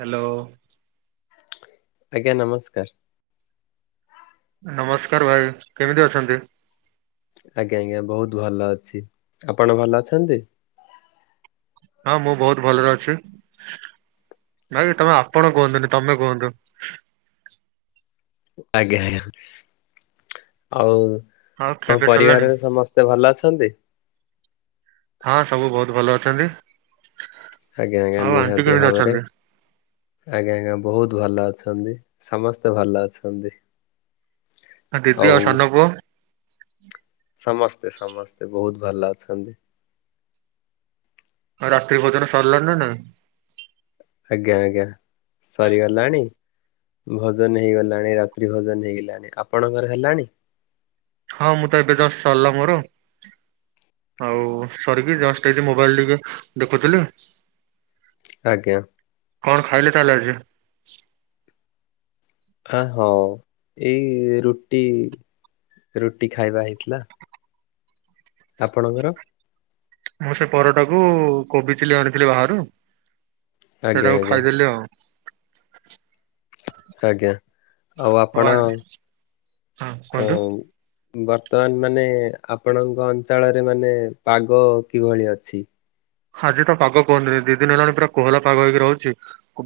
Hello. ଆଜ୍ଞା ନମସ୍କାର। ନମସ୍କାର ଭାଇ କେମିତି ଅଛନ୍ତି। ଆଜ୍ଞା ଆଜ୍ଞା ବହୁତ ଭଲ ଅଛି ଆପଣ ଭଲ ଅଛନ୍ତି। ହଁ ମୁଁ ବହୁତ ଭଲରେ ଅଛି ଭାଇ ତମେ ଆପଣ କୁହନ୍ତୁନି ତମେ କୁହନ୍ତୁ। ଆଜ୍ଞା ଆଜ୍ଞା। ଆଉ ଆଉ ଖିଆ ତମ ପିଆ ସରିଲାଣି? ପରିବାରରେ ସମସ୍ତ ତେ ଭଲ ଅଛନ୍ତି? ହଁ ସବୁ ବୋହୁତ ଭଲ ଅଛନ୍ତି। ଆଜ୍ଞା ଆଜ୍ଞା ଆଉ ଆଣ୍ଟି ନିହାତି କେମିତି ଭାବରେ। ଅଛନ୍ତି? ଆଜ୍ଞା ଆଜ୍ଞା। ବହୁତ ଭଲ ଅଛନ୍ତି। ସମସ୍ତେ ଭଲ ଅଛନ୍ତି। ଦିଦି ଆଉ ସାନ ପୁଅ ସମସ୍ତେ ସମସ୍ତେ ବୋହୁତ ଭଲ ଅଛନ୍ତି। ଆଉ ରାତିି ଭୋଜନ ସରିଲାଣି ନା ନାଇଁ? ଆଜ୍ଞା ଆଜ୍ଞା। ସରିଗଲାଣି। ଭଜନ ହେଇଗଲାଣି ରାତ୍ରି ଭଜନ ହେଇଗଲାଣି। ଆପଣଙ୍କର ହେଲାଣି? ହଁ ମୁଁ ତ ଏବେ ଜଷ୍ଟ ସରିଲା ମୋର। ଆଉ ସରିକି ଜଷ୍ଟ ଏବେ ମୋବାଇଲ ଟିକେ ଦେଖୁଥିଲି। ଆଜ୍ଞା। କଣ ଖାଇଲେ ତାହେଲେ ଆଜି? ଆ ହଁ ଏଇ ରୁଟି ରୁଟି ଖାଇବା ହେଇଥିଲା। ଆପଣଙ୍କର? ମୁଁ ସେ ପରଟାକୁ କୋବି ଚିଲି ଆଣିଥିଲି ବାହାରୁ। ଆଜ୍ଞା ସେଟାକୁ ଆଜ୍ଞା ଖାଇଦେଲି ଆଉ। ଆଜ୍ଞା। ଆଉ ହଁ ଆପଣ ଆଜି ହଁ ଆ କୁହନ୍ତୁ। ବର୍ତ୍ତମାନ ମାନେ ଆପଣଙ୍କ ଅଞ୍ଚଳରେ ମାନେ ପାଗ କିଭଳି ଅଛି? ଆଜି ତ ପାଗ କୁହନ୍ତୁନି! ଦି ଦିନ ହେଲାଣି ପୁରା କୋହଲା ପାଗ ହେଇକି ରହୁଛି।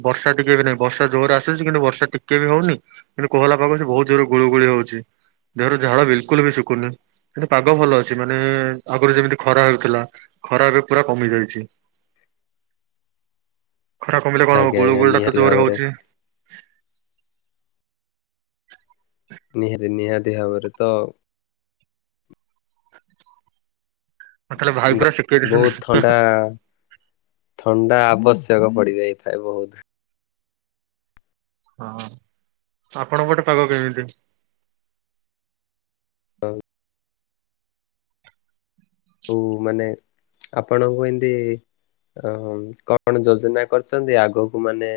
ବର୍ଷା ଟିକେ ବି ନାହିଁ ବର୍ଷା ଜୋର ରେ ଆସୁଚି କିନ୍ତୁ ବର୍ଷା ଟିକେ ବି ହଉନି। କିନ୍ତୁ କୋହଲା ପାଗ [inaudible] ବୋହୁତ ଜୋରରେ ଗୁଳୁଗୁଳି ହଉଛି। ଦେହରୁ ଝାଳ ବିଲକୁଲ ବି ଶୁଖୁନି। କିନ୍ତୁ ପାଗ ଭଲ ଅଛି। ମାନେ ଆଗରୁ ଯେମିତି ଖରା ହେଉଥିଲା! ଖରା ଏବେ ପୁରା କମି ଯାଇଛି। ଖରା କମିଲେ କଣ ହବ ଆଜ୍ଞା ଆଜ୍ଞା ଗୁଳୁଗୋଳି ଟା ତ ନିହାତି ଜୋର ରେ ଭାବରେ ହଉଛି। ନିହାତି। ନିହାତି ଭାବରେ। ତ ତାହେଲେ ଭାଇ ପୁରା [inaudible] ବହୁତ ଦେଇଚନ୍ତି। ଥଣ୍ଡା ଥଣ୍ଡା ଆବଶ୍ୟକ ପଡିଯାଇଥାଏ ବୋହୁତ। ହଁ ଆପଣଙ୍କ ପଟେ ପାଗ କେମିତି? ଆଉ ମାନେ ଆପଣଙ୍କୁ ଏମତି ଓହୋ। କଣ ଯୋଜନା କରିଛନ୍ତି ଆଗକୁ ମାନେ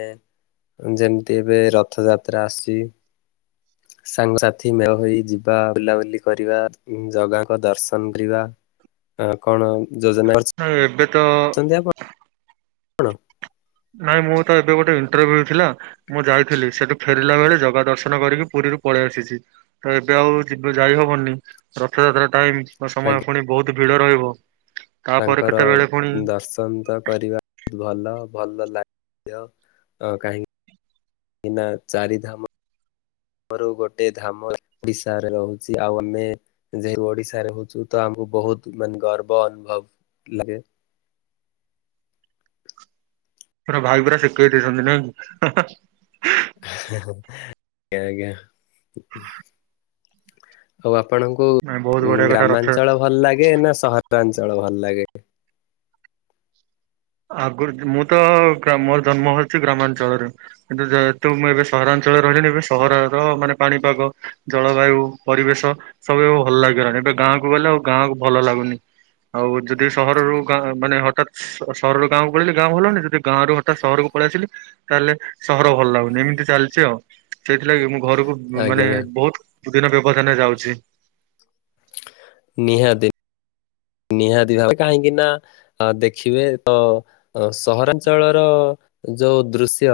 ଯେମିତି ଏବେ ରଥଯାତ୍ରା ଆସୁଛି। [inaudible] ସାଙ୍ଗସାଥି ମେଳ ହୋଇ ଯିବା ବୁଲାବୁଲି କରିବା। ଜଗାଙ୍କ ଦର୍ଶନ କରିବା। ଆ କଣ ଯୋଜନା କରିଛିନ୍ତି? ନାଇଁ ଏବେ ତ [unintelligible] କଣ? ନାଇଁ ମୁଁ ତ ଏବେ ଗୋଟେ ଇଣ୍ଟରଭ୍ୟୁ ଥିଲା। ମୁଁ ଯାଇଥିଲି। ସେଠୁ ଫେରିଲା ବେଳେ ଜଗା ଦର୍ଶନ କରିକି ପୁରୀରୁ ପଳେଇ ଆସିଛି। ତ ଏବେ ଆଉ ଯିବ ଯାଇ ହବନି। ରଥଯାତ୍ରା ଟାଇମ। ଆଜ୍ଞା। ସମୟ ପୁଣି ବୋହୁତ ଭିଡ ରହିବ। ତାପରେ ତାଙ୍କର କେତେବେଳେ ପୁଣି ଦର୍ଶନ ତ କରିବା ଭଲ ଭଲ ଲାଗିବ [inaudible] କାହିଁକି କିନା ଚାରିଧାମ ଧାମରୁ ଗୋଟେ ଧାମ ଓଡିଶାରେ ରହୁଛି ଆଉ ଆମେ ଯେହୁ [inaudible] ଓଡିଶାରେ ରହୁଛୁ ତ ଆମକୁ ବହୁତ ମାନେ ଗର୍ବ ଅନୁଭବ ଲାଗେ। ପୁରା ଭାଇ ପୁରା ଶିଖେଇ ଦେଇଛନ୍ତି ନାଇଁ? ଆଜ୍ଞା ଆଜ୍ଞା। ହଉ ଆପଣଙ୍କୁ ନାଇଁ ବହୁତ ବଢିଆ କଥା ରଥ ଗ୍ରାମାଞ୍ଚଳ ଭଲ ଲାଗେ ନା ସହରାଞ୍ଚଳ ଭଲ ଲାଗେ? ଆଗରୁ ମୁଁ ତ ଗ୍ରାମ ମୋର ଜନ୍ମ ହଉଛି ଗ୍ରାମାଞ୍ଚଳରେ। କିନ୍ତୁ ଯେହେତୁ ମୁଁ ଏବେ ସହରାଞ୍ଚଳରେ ରହିଲିନି ଏବେ ସହରର ମାନେ ପାଣିପାଗ ଜଳବାୟୁ ପରିବେଶ ସବୁ ଭଲ ଲାଗିଗଲାଣି ଏବେ ଗାଁକୁ ଗଲେ ଆଉ ଗାଁକୁ ଭଲ ଲାଗୁନି। ଆଉ ଯଦି ସହରରୁ ଗାଁ ମାନେ ହଠାତ୍ ତ ସହରରୁ ଗାଁକୁ ପଳେଇଲି ଗାଁ ଭଲନି ଯଦ ଗାଁ ରୁ ହଠାତ୍ ସହରକୁ ପଳେଇ ଆସିଲି ତାହେଲେ ସହର ଭଲ ଲାଗୁନି ଏମିତି ଚାଲିଛି ଆଉ। ସେଇଥିଲାଗି ମୁଁ ଘରକୁ ଆଜ୍ଞା ମାନେ ଆଜ୍ଞା ବହୁତ ଦିନ ବ୍ୟବଧାନ ରେ ଯାଉଛି। ନିହାତି। ନିହାତି ଭାଵରେ କାହିଁକି ନା ଆ ଦେଖିବେ ତ ସହରାଞ୍ଚଳର ଯୋଉ ଦୃଶ୍ୟ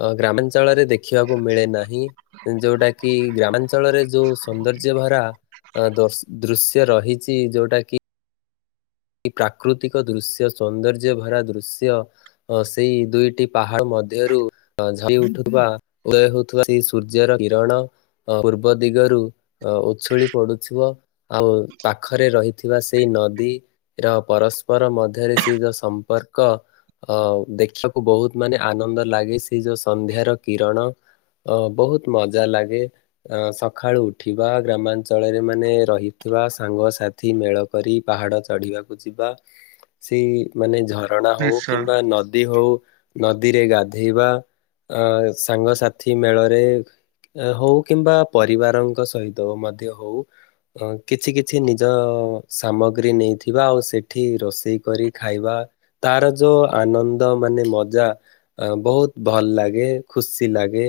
ଅ ଗ୍ରାମାଞ୍ଚଳରେ ଦେଖିବାକୁ ମିଳେ ନାହିଁ ଯୋଉଟା କି ଗ୍ରାମାଞ୍ଚଳରେ ଯୋଉ ସୌନ୍ଦର୍ଯ୍ୟ ଭରା ଦ ଦୃଶ୍ୟ ରହିଛି ଯୋଉଟା କି ପ୍ରାକୃତିକ ଦୃଶ୍ୟ ସୌନ୍ଦର୍ଯ୍ୟ ଭରା ଦୃଶ୍ୟ। ଅ ସେଇ ଦୁଇଟି ପାହାଡ ମଧ୍ୟରୁ ଝଳି ଉଠୁଥିବା ଉଦୟ ହଉଥିବା ସେ ସୂର୍ଯ୍ୟର କିରଣ ଅ ପୂର୍ବ ଦିଗରୁ ଅ ଉଛୁଳି ପଡୁଥିବ। ଆଉ ପାଖରେ ରହିଥିବା ସେଇ ନଦୀ ର ପରସ୍ପର ମଧ୍ୟରେ ସେହି ଯଉ ସମ୍ପର୍କ ଅ ଦେଖିବାକୁ ବହୁତ ମାନେ ଆନନ୍ଦ ଲାଗେ ସେ ଯୋଉ ସନ୍ଧ୍ୟାର କିରଣ ଅ ବହୁତ ମଜା ଲାଗେ। ଅ ସକାଳୁ ଉଠିବା ଗ୍ରାମାଞ୍ଚଳରେ ମାନେ ରହିଥିବା ସାଙ୍ଗସାଥି ମେଳ କରି ପାହାଡ ଚଢିବାକୁ ଯିବା ସେଇ ମାନେ ଝରଣା ହଉ ନିଶ୍ଚୟ କିମ୍ବା ନଦୀ ହଉ ନଦୀରେ ଗାଧେଇବା ଅ ସାଙ୍ଗସାଥି ମେଳରେ ହଉ କିମ୍ବା ପରିବାରଙ୍କ ସହିତ ମଧ୍ୟ ହଉ ଅ କିଛି କିଛି ନିଜ ସାମଗ୍ରୀ ନେଇଥି ଥିବା ଆଉ ସେଠି ରୋଷେଇ କରି ଖାଇବା ତାର ଯୋଉ ଆନନ୍ଦ ମାନେ ମଜା ଅ ବହୁତ ଭଲ ଲାଗେ ଖୁସି ଲାଗେ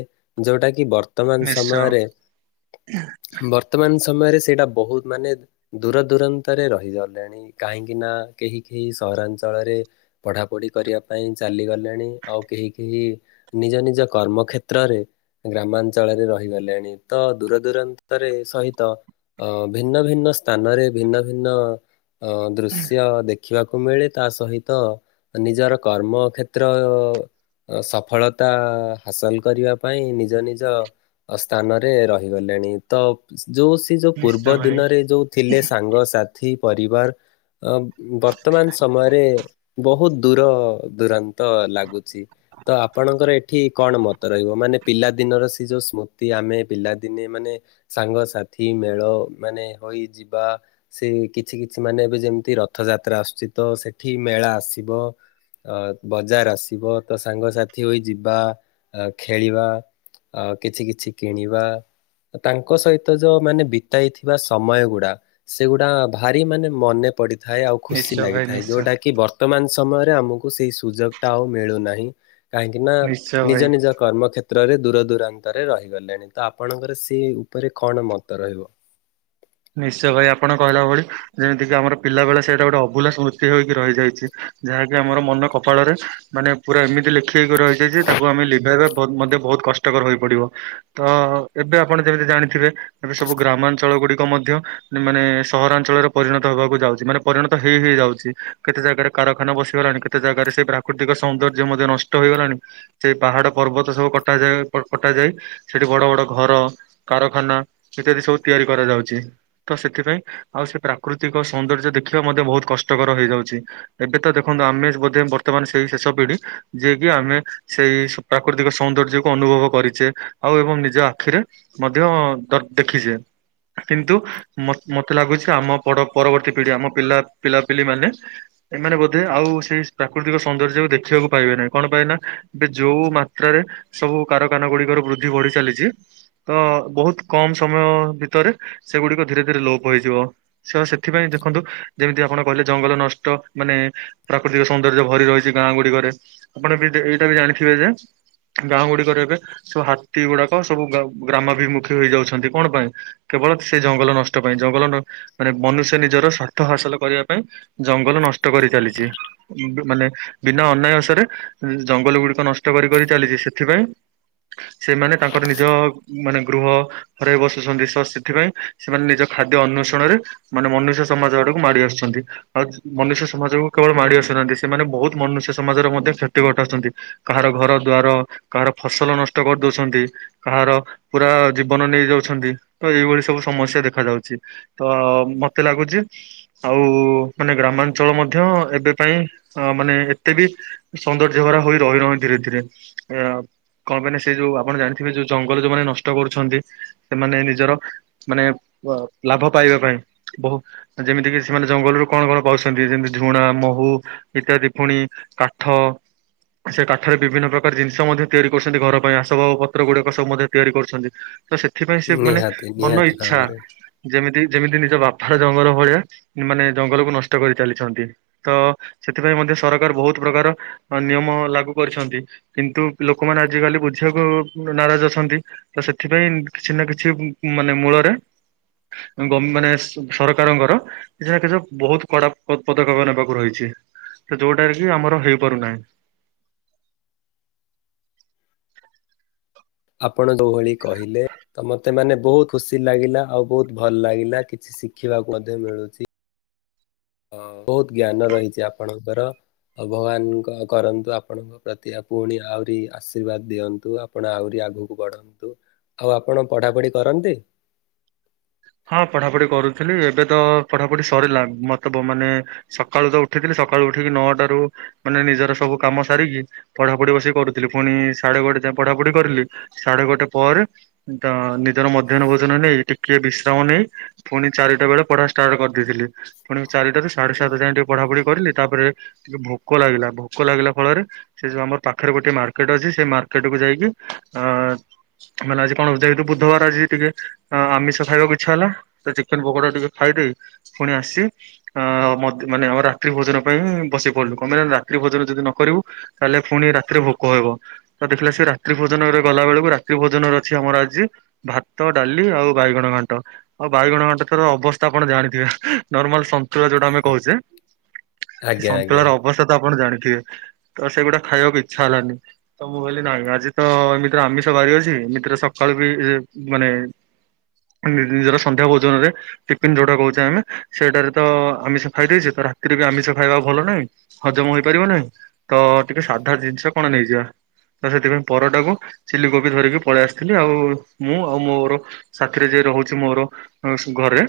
ଯୋଉଟା କି ବର୍ତ ବର୍ତ୍ତମାନ ନିଶ୍ଚୟ ସମୟରେ ବର୍ ବର୍ତ୍ତମାନ ସମୟରେ ସେଇଟା ବହୁତ ମାନେ ଦୂର ଦୂରନ୍ତରେ ରହିଗଲେଣି କାହିଁକି ନା କେହି କେହି ସହରାଞ୍ଚଳରେ ପଢାପଢି କରିବା ପାଇଁ ଚାଲିଗଲେଣି ଆଉ କେହି କେହି ନିଜ ନିଜ କର୍ମ କ୍ଷେତ୍ରରେ ଗ୍ରାମାଞ୍ଚଳରେ ରହିଗଲେଣି ତ ଦୂର ଦୂରାନ୍ତରେ ସହିତ ଅ ଭିନ୍ନ ଭିନ୍ନ ସ୍ଥାନରେ ଭିନ୍ନ ଭିନ୍ନ ଅ ଦୃଶ୍ୟ ଦେଖି ଦେଖିବାକୁ ମିଳେ ତା ସହିତ ନିଜର କର୍ମ କ୍ଷେତ୍ର ସଫଳତା ହାସଲ କରିବା ପାଇଁ ନିଜ ନିଜ ସ୍ଥାନରେ ରହିଗଲେଣି ତ ଯୋଉ ସେ ଯେଉଁ ନିଶ୍ଚୟ ପୂର୍ବ ଭାଇ ଦିନରେ ଯେଉଁ ଥିଲେ ସାଙ୍ଗସାଥି ପରିବାର ଅ ବର୍ତ୍ତମାନ ସମୟରେ ବହୁତ ଦୂର ଦୂରାନ୍ତ ଲାଗୁ ଚି ତ ଆପଣଙ୍କର ଏ ଏଠି କଣ ମତ ରହିବ ମାନେ ପିଲା ଦିନର ସେ ଯୋଉ ସ୍ମୃତି ଆମେ ପିଲାଦିନେ ମାନେ ସାଙ୍ଗସାଥି ମେଳ ମାନେ ହୋଇ ଯିବା ସେ କିଛି କିଛି ସେ ମାନେ ଏବେ ଯେମିତି ରଥଯାତ୍ରା ଆସୁଛି ତ ସେଠି ମେଳା ଆସିବ। ଅ ବଜାର ଆସିବ ତ ସାଙ୍ଗସାଥି ହୋଇ ଯିବା ଖେଳିବା। ଆ କିଛି କିଛି କିଣିବା। ତାଙ୍କ ସହିତ ଯୋଉ ମାନେ ବିତେଇଥିବା ସମୟ ଗୁଡା ସେଗୁଡା ଭାରି ମାନେ ମନେ ପଡିଥାଏ ଆଉ ଖୁସି ନିଶ୍ଚୟ ଭାଇ ଲାଗିଥାଏ ନିଶ୍ଚୟ ଯୋଉଟା କି ବର୍ତ୍ତମାନ ସମୟରେ ଆମକୁ ସେଇ ସୁଯୋଗ ଟା ଆଉ ମିଳୁନାହିଁ। କାହିଁକି ନା ନିଶ୍ଚୟ ନିଜ ଭାଇ। ନିଜ କର୍ମ କ୍ଷେତ୍ର କ୍ଷେତ୍ରରେ ଦୂରଦୂରାନ୍ତରେ ରହିଗଲେଣି ତ ଆପଣଙ୍କର ସେ ଉପରେ କଣ ମତ ରହିବ? ନିଶ୍ଚୟ ଭାଇ ଆପଣ କହିଲା ଭଳି ଯେମିତି କିି ଆମର ପିଲା ବେଳେ ସେଇଟା ଗୋଟେ ଅଭୁଲା ସ୍ମୃତି ହେଇକି ରହିଯାଇଛି। ଯାହାକି ଆମର ମନ କପାଳରେ ମାନେ ପୁରା ଏମିତି ଲେଖେଇକି ରହିଯାଇଚି ଯେ ତାକୁ ଆମେ ଲିଭାଇବା ବୋହୁଙ୍କ ମଧ୍ୟ ବୋହୁତ୍ କ ଟକର୍ ହୋଇପଡିବ ତ ଏବେ ଆପଣ ଯେମିତି ଜାଣିଥିବେ ଏବେ ସବୁ ଗ୍ରାମାଞ୍ଚଳ ଗୁଡି ମଧ୍ୟ ମାନେ ସହରାଞ୍ଚଳରେ ପରିଣତ ହବାକୁ ଯାଉଚି ମାନେ ପରିଣତ ହେଇ ହେଇ ହେଇ ଯାଉଚି। କେତେ ଜାଗାରେ କାରଖାନା ବସିଗଲାଣି କେତେ ଜାଗାରେ ସେ ପ୍ରାକୃତିକ ସୌନ୍ଦର୍ଯ୍ୟ ମଧ୍ୟ ନଷ୍ଟ ହେଇଗଲାଣି। ସେଇ ପାହାଡ ପର୍ବତ ସବୁ କଟାଯାଏ କଟାଯାଇ ସେଠି ବଡ ବଡ ଘର କାରଖାନା ଇତ୍ୟାଦି ସବୁ ତିଆରି କରାଯାଉ ଛି ତ ସେଥିପାଇଁ ଆଉ ସେ ପ୍ରାକୃତିକ ସୌନ୍ଦର୍ଯ୍ୟ ଦେଖିବା ମଧ୍ୟ ବହୁତ କଷ୍ଟକର ହେଇଯାଉଛି। ଏବେ ତ ଦେଖନ୍ତୁ ଆମେ ବୋଧେ ବର୍ତ୍ତମାନ ସେଇ ଶେଷ ପିଢି ଯିଏକି ଆମେ ସେଇ ପ୍ରାକୃତିକ ସୌନ୍ଦର୍ଯ୍ୟକୁ ଅନୁଭବ କରିଚେ ଆଉ ଏବଂ ନିଜ ଆଖିରେ ମଧ୍ୟ ଦର୍ ଦେଖିଚେ। କିନ୍ତୁ ମତ୍ ମତେ ଲାଗୁଚି ଆମ ପଡ ପରବର୍ତ୍ତୀ ପିଢି ଆମ ପିଲା ପିଲାପିଲି ମାନେ ଏମାନେ ବୋଧେ ଆଉ ସେଇ ପ୍ରାକୃତିକ ସୌନ୍ଦର୍ଯ୍ୟକୁ ଦେଖିବାକୁ ପାଇବେ ନାହିଁ କଣ ପାଇଁ ନା ବେ ଯୋଉ ମାତ୍ରାରେ ସବୁ କାରଖାନା ଗୁଡିକର ବୃଦ୍ଧି ବଢି ଚାଲିଚି ତ ବୋହୁତ କମ୍ ସମୟ ଭିତରେ ସେଗୁଡିକ ଧୀରେ ଧୀରେ ଲୋପ ହେଇଯିବ। ସ ସେଥିପାଇଁ ଦେଖନ୍ତୁ ଯେମିତି ଆପଣ କହିଲେ ଜଙ୍ଗଲ ନଷ୍ଟ ମାନେ ପ୍ରାକୃତିକ ସୌନ୍ଦର୍ଯ୍ୟ ଭରି ରହିଚି ଗାଁ ଗୁଡିକରେ ଆପଣ ବି ଏଇଟା ବି ଜାଣିଥିବେ ଯେ ଗାଁ ଗୁଡିକରେ ଏବେ ସବୁ ହାତୀ ଗୁଡାକ ସବୁ ଗା ଗ୍ରାମାଭିମୁଖୀ ହେଇଯାଉଛନ୍ତି କଣ ପାଇଁ? କେବଳ ସେ ଜଙ୍ଗଲ ନଷ୍ଟ ପାଇଁ ଜଙ୍ଗଲ ମାନେ ମନୁଷ୍ୟ ନିଜର ସ୍ୱାର୍ଥ ହାସଲ କରିବା ପାଇଁ ଜଙ୍ଗଲ ନଷ୍ଟ କରି ଚାଲିଚି। ମାନେ ବିନା ଅନାୟସରେ ଜଙ୍ଗଲ ଗୁଡିକ ନଷ୍ଟ କରି କରି ଚାଲିଚି ସେଥିପାଇଁ ସେମାନେ ତାଙ୍କର ନିଜ ମାନେ ଗୃହ ଘରେ ବସୁଚନ୍ତି ସ ଥିପାଇଁ ସେମାନେ ନିଜ ଖାଦ୍ୟ ଅନ୍ୱେଷଣରେ ମାନେ ମନୁଷ୍ୟ ସମାଜ ଆଡକୁ ମାଡ଼ି ଆସୁଚନ୍ତି। ଆଜ୍ ମନୁଷ୍ୟ ସମାଜକୁ କେବଳ ମାଡି ଆସୁନାହାନ୍ତି ସେମାନେ ବହୁତ ମନୁଷ୍ୟ ସମାଜର ମଧ୍ୟ କ୍ଷତି ଘଟାଉଛନ୍ତି। କାହାର ଘର ଦ୍ୱାର କାହାର ଫସଲ ନଷ୍ଟ କରିଦୋଉଛନ୍ତି। କାହାର ପୁରା ଜୀବନ ନେଇ ଯାଉଛନ୍ତି। ତ ଏଇଭଳି ସବୁ ସମସ୍ୟା ଦେଖା ଯାଉଛି, ତ ମତେ ଲାଗୁଚି ଆଉ ମାନେ ଗ୍ରାମାଞ୍ଚଳ ମଧ୍ୟ ଏବେ ପାଇଁ ମାନେ ଏତେ ବି ସୌନ୍ଦର୍ଯ୍ୟ ଭରା ହୋଇ ରହିନହି ଧୀରେ ଧୀରେ ଆ। କଣ ପାଇଁ ନା ସେ ଯୋଉ ଆପଣ ଜାଣିଥିବେ ଯୋଉ ଜଙ୍ଗଲ ଯୋଉମାନେ ନଷ୍ଟ କରୁଛନ୍ତି ସେମାନେ ନିଜର ମାନେ ବ ଲାଭ ପାଇବା ପାଇଁ। ବୋହୁ ଯେମିତି କି ସେମାନେ ଜଙ୍ଗଲରୁ କଣ କଣ ପାଉଛନ୍ତି ଯେମିତି ଝୁଣା, ମୋହୁ ଇତ୍ୟାଦି ପୁଣି କାଠ ସେ କାଠରେ ବିଭିନ୍ନ ପ୍ରକାର ଜିନିଷ ମଧ୍ୟ ତିଆରି କରୁଚନ୍ତି ଘର ପାଇଁ ଆସବାବ ପତ୍ର ଗୁଡିକ ସବୁ ମଧ୍ୟ ତିଆରି କରୁଛନ୍ତି। ତ ସେଥିପାଇଁ ସେ ମାନେ ନିହାତି ମନ ନିହାତି ଇଚ୍ଛା ଭାବରେ ଯେମିତି ଯେମିତି ନିଜ ବାପାର ଜଙ୍ଗଲ ଭଳିଆ ମାନେ ଜଙ୍ଗଲକୁ ନଷ୍ଟ କରି ଚାଲିଛିନ୍ତି। ତ ସେଥିପାଇଁ ମଧ୍ୟ ସରକାର ବୋହୁତ୍ ପ୍ରକାର ନିୟମ ଲାଗୁ କରିଛନ୍ତି କିନ୍ତୁ ଲୋକମାନେ ଆଜିକାଲି ବୁଝିବାକୁ ନାରାଜ୍ ଅଛନ୍ତି। ତ ସେଥିପାଇଁ କିଛି ନା କିଛି ମାନେ ମୂଳରେ ଗମ୍ ମାନେ ସରକାରଙ୍କର କିଛି ନା କିଛି ବୋହୁତ୍ କଡା ପଦ ପଦକ୍ଷେପ ନେବାକୁ ରହିଛି ଯୋଉଟାରେ କି ଆମର ହେଇପାରୁନାହିଁ। ଆପଣ ଯୋଉ ଭଳି କହିଲେ ତ ମତେ ମାନେ ବୋହୁତ୍ ଖୁସି ଲାଗିଲା ଆଉ ବୋହୁତ୍ ଭଲ ଲାଗିଲା କିଛି ଶିଖିବାକୁ ମଧ୍ୟ ମିଳୁଚି। ଅଁ ବୋହୁତ୍ ଜ୍ଞାନ ରହିଚି ଆପଣଙ୍କର। ଭଗବାନଙ୍କ କରନ୍ତୁ ଆପଣଙ୍କ ପ୍ରତି ପୁଣି ଆହୁରି ଆଶୀର୍ବାଦ ଦିଅନ୍ତୁ, ଆ ଆପଣ ଆହୁରି ଆଗକୁ ବଢନ୍ତୁ ଆଉ ଆପଣ ପଢାପୁଢି କରନ୍ତି? ହଁ ପଢାପୁଢି କରୁଥିଲି ଏବେ ତ ପଢାପୁଢି ସରିଲା ମତବ ମାନେ ସକାଳୁ ତ ଉଠିଥିଲି ସକାଳୁ ଉଠିକି ନଅଟାରୁ ମାନେ ନିଜର ସବୁ କାମ ସାରିକି ପଢାପୁଢି ବସି କରୁଥିଲି ପୁଣି ସାଢେ ଗୋଟେ ଯାଏ ପଢାପୁଢି କରିଲି। ସାଢେ ଗୋଟେ ପରେ ତ ନିଜର ମଧ୍ୟାହ୍ନ ଭୋଜନ ନେଇ ଟିକେ ବିସ୍ ଯାମ ନେଇ ଫୁଣି ଚାରିଟା ବେଳେ ପଢା ଷ୍ଟାର୍ଟ କରିଦେଇଥିଲି, ଫୁଣି ଚାରିଟାରୁ ସାଢେ ସାତ ଯାଏ ଟିକେ ପଢାପଢି କରିଲି, ତାପରେ ଟିକେ ଭୋକ ଲାଗିଲା, ଭୋକ ଲାଗିଲା ଫଳରେ ସେ ଯୋଉ ଆମର ପାଖରେ ଗୋଟେ ମାର୍କେଟ ଅଛି ସେଇ ମାର୍କେଟ କୁ ଯାଇକି ଅ ମାନେ ଆଜି କଣ ଯେହତୁ ବୁଧବାର ଆଜି ଟିକେ ଅ- ଆମିଷ ଖାଇବା ପାଇଁ ଇଛା ହେଲା ତ ଚିକେନ୍ ପକୋଡା ଟିକେ ଖାଇଦେଇ ଫୁଣି ଆସି ଅ ମାନେ ଆମ ରାତ୍ରି ଭୋଜନ ପାଇଁ ବସି ପଡିଲୁ କମ୍ ପେଇ ରାତ୍ରି ଭୋଜନ ଯଦି ନ କରିବୁ ତାହେଲେ ପୁଣି ରାତିରେ ଭୋକ ହେବ। ତ ଦେଖିଲା ସେ ରାତ୍ରି ଭୋଜନରେ ଗଲା ବେଳକୁ ରାତି ଭୋଜନରେ ଅଛି ଆମର ଆଜି ଭାତ, ଡାଲି ଆଉ ବାଇଗଣ ଘାଣ୍ଟ ଆଉ ବାଇଗଣ ଘାଣ୍ଟ ରେ ତ ଅବସ୍ଥା ଆପଣ ଜାଣିଥିବେ। ନର୍ମାଲ ସନ୍ତୁଳା ଯୋଉଟା ଆମେ କହୁଚେ ଆଜ୍ଞା ଆଜ୍ଞା ସନ୍ତୁଳାର ଅବସ୍ଥା ତ ଆପଣ ଜାଣିଥିବେ। ତ ସେଗୁଟା ଖାଇବାକୁ ଇଛା ହେଲାନି। ତ ମୁଁ କହିଲି ନାହିଁ ଆଜି ତ ଏମତିରେ ଆମିଷ ବାାରି ଅଛି ଏମତିରେ ସକାଳୁ ବି ମାନେ ନିଜର ସନ୍ଧ୍ୟା ଭୋଜନରେ। ଟିଫିନ ଯୋଉଟା କହୁଛେ ଆମେ ସେଇଟାରେ ତ ଆମିଷ ଖାଇ ଦେଇେଇଛେ ତ ରାତିରେ ବି ଆମିଷ ଖାଇବା ଭଲ ନାହିଁ। ହଜମ ହେଇପାରିବନାଇଁ ତ ଟିକେ ସାଧା ଜିନିଷ କଣ ନେଇଯିବା। ତ ସେଥିପାଇଁ ପରଟାକୁ ସିଲ କୋପି ଧରିକି ପଳେଇ ଆସିଥିଲି ଆଉ ମୁଁ ଆଉ ମୋର ରାଥିରେ ଯ ରହୁଛି ମୋର ଘରେ।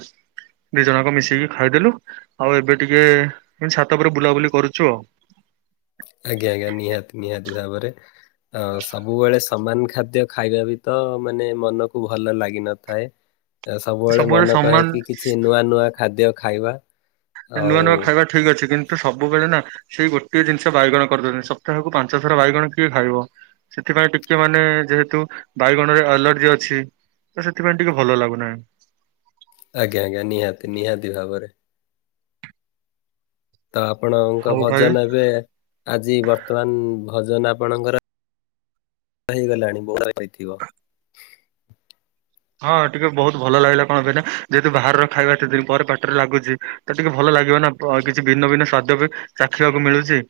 ଦି ଜଣଙ୍କ ମିଶେଇିକି ଖାଇଦେଲୁ ଆଉ ଏବେ ଟିକେ ଛାତ ଉପ ବୁଲାବୁଲି କରୁଛୁ ଆଉ। ଆଜ୍ଞା ଆଜ୍ଞା ନିହାତି ନିହାତି ଭାବରେ। ଅ ସବୁବେଳେ ସମାନ ଖାଦ୍ୟ ଖାଇବା ବି ତ ମାନେ ମନକୁ ଭଲ ଲାଗିନଥାଏ। ସବୁବେଳେ ମନେ କହେ କି କିଛି ନୂଆ ନୂଆ ଖାଦ୍ୟ ଖାଇବା। ଆଉ ନୂଆ ନୂଆ ଖାଇବା ଠିକ ଅଛି କିନ୍ତୁ ସବୁବେଳେ ନା। ସେଇ ଗୋଟିଏ ଜିନିଷ ବାଇଗଣ କରିଛନ୍ତି ସପ୍ତାହକୁ ପାଞ୍ଚ ଥର ବାଇଗଣ କିଏ ଖାଇବ? ସେଥିପାଇଁ ଟିକେ ମାନେ ଯେହେତୁ ବାଇଗଣରେ ଆଲର୍ଜି ଅଛି? ତ ସେଥିପାଇଁ ଟିକେ ଭଲ ଲାଗୁନାହିଁ। ଆଜ୍ଞା ଆଜ୍ଞା ନିହାତି ନିହାତି ଭାବରେ। ତ ଆପଣଙ୍କ ହଉ ଭାଇ ଭଜନ ଏବେ ଆଜି ବର୍ତ୍ତମାନ ଭଜନ ଆପଣଙ୍କର [unintelligible] ହଁ ଟିକେ ବହୁତ ଭଲ ଲାଗିଲା କଣ ପାଇଁନା ଯେହେତୁ ବାହାରର ଖାଇବା ସେତି ଦିନ ପରେ ପାଟରେ ଲାଗୁଛି। ତ ଟିକେ ଭଲ ଲାଗିବ ନା, କିଛି ଭିନ୍ନ ଭିନ୍ନ ସ୍ଵାଦ୍ୟ ବି ଚାଖିବାକୁ ମିଳୁଛି।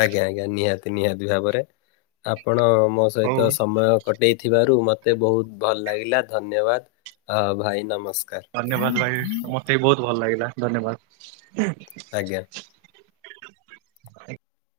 ଆଜ୍ଞା ଆଜ୍ଞା, ନିହାତି ନିହାତି ଭାବରେ, ଆପଣ ମୋ ହଉ ସହିତ ସମୟ କଟେଇଥିବାରୁ ମୋତେ ବହୁତ ଭଲ ଲାଗିଲା ଧନ୍ୟବାଦ ଭାଇ ନମସ୍କାର। ଧନ୍ୟବାଦ ଭାଇ ମତେ ବି ବହୁତ ଭଲ ଲାଗିଲା ଧନ୍ୟବାଦ। ଆଜ୍ଞା।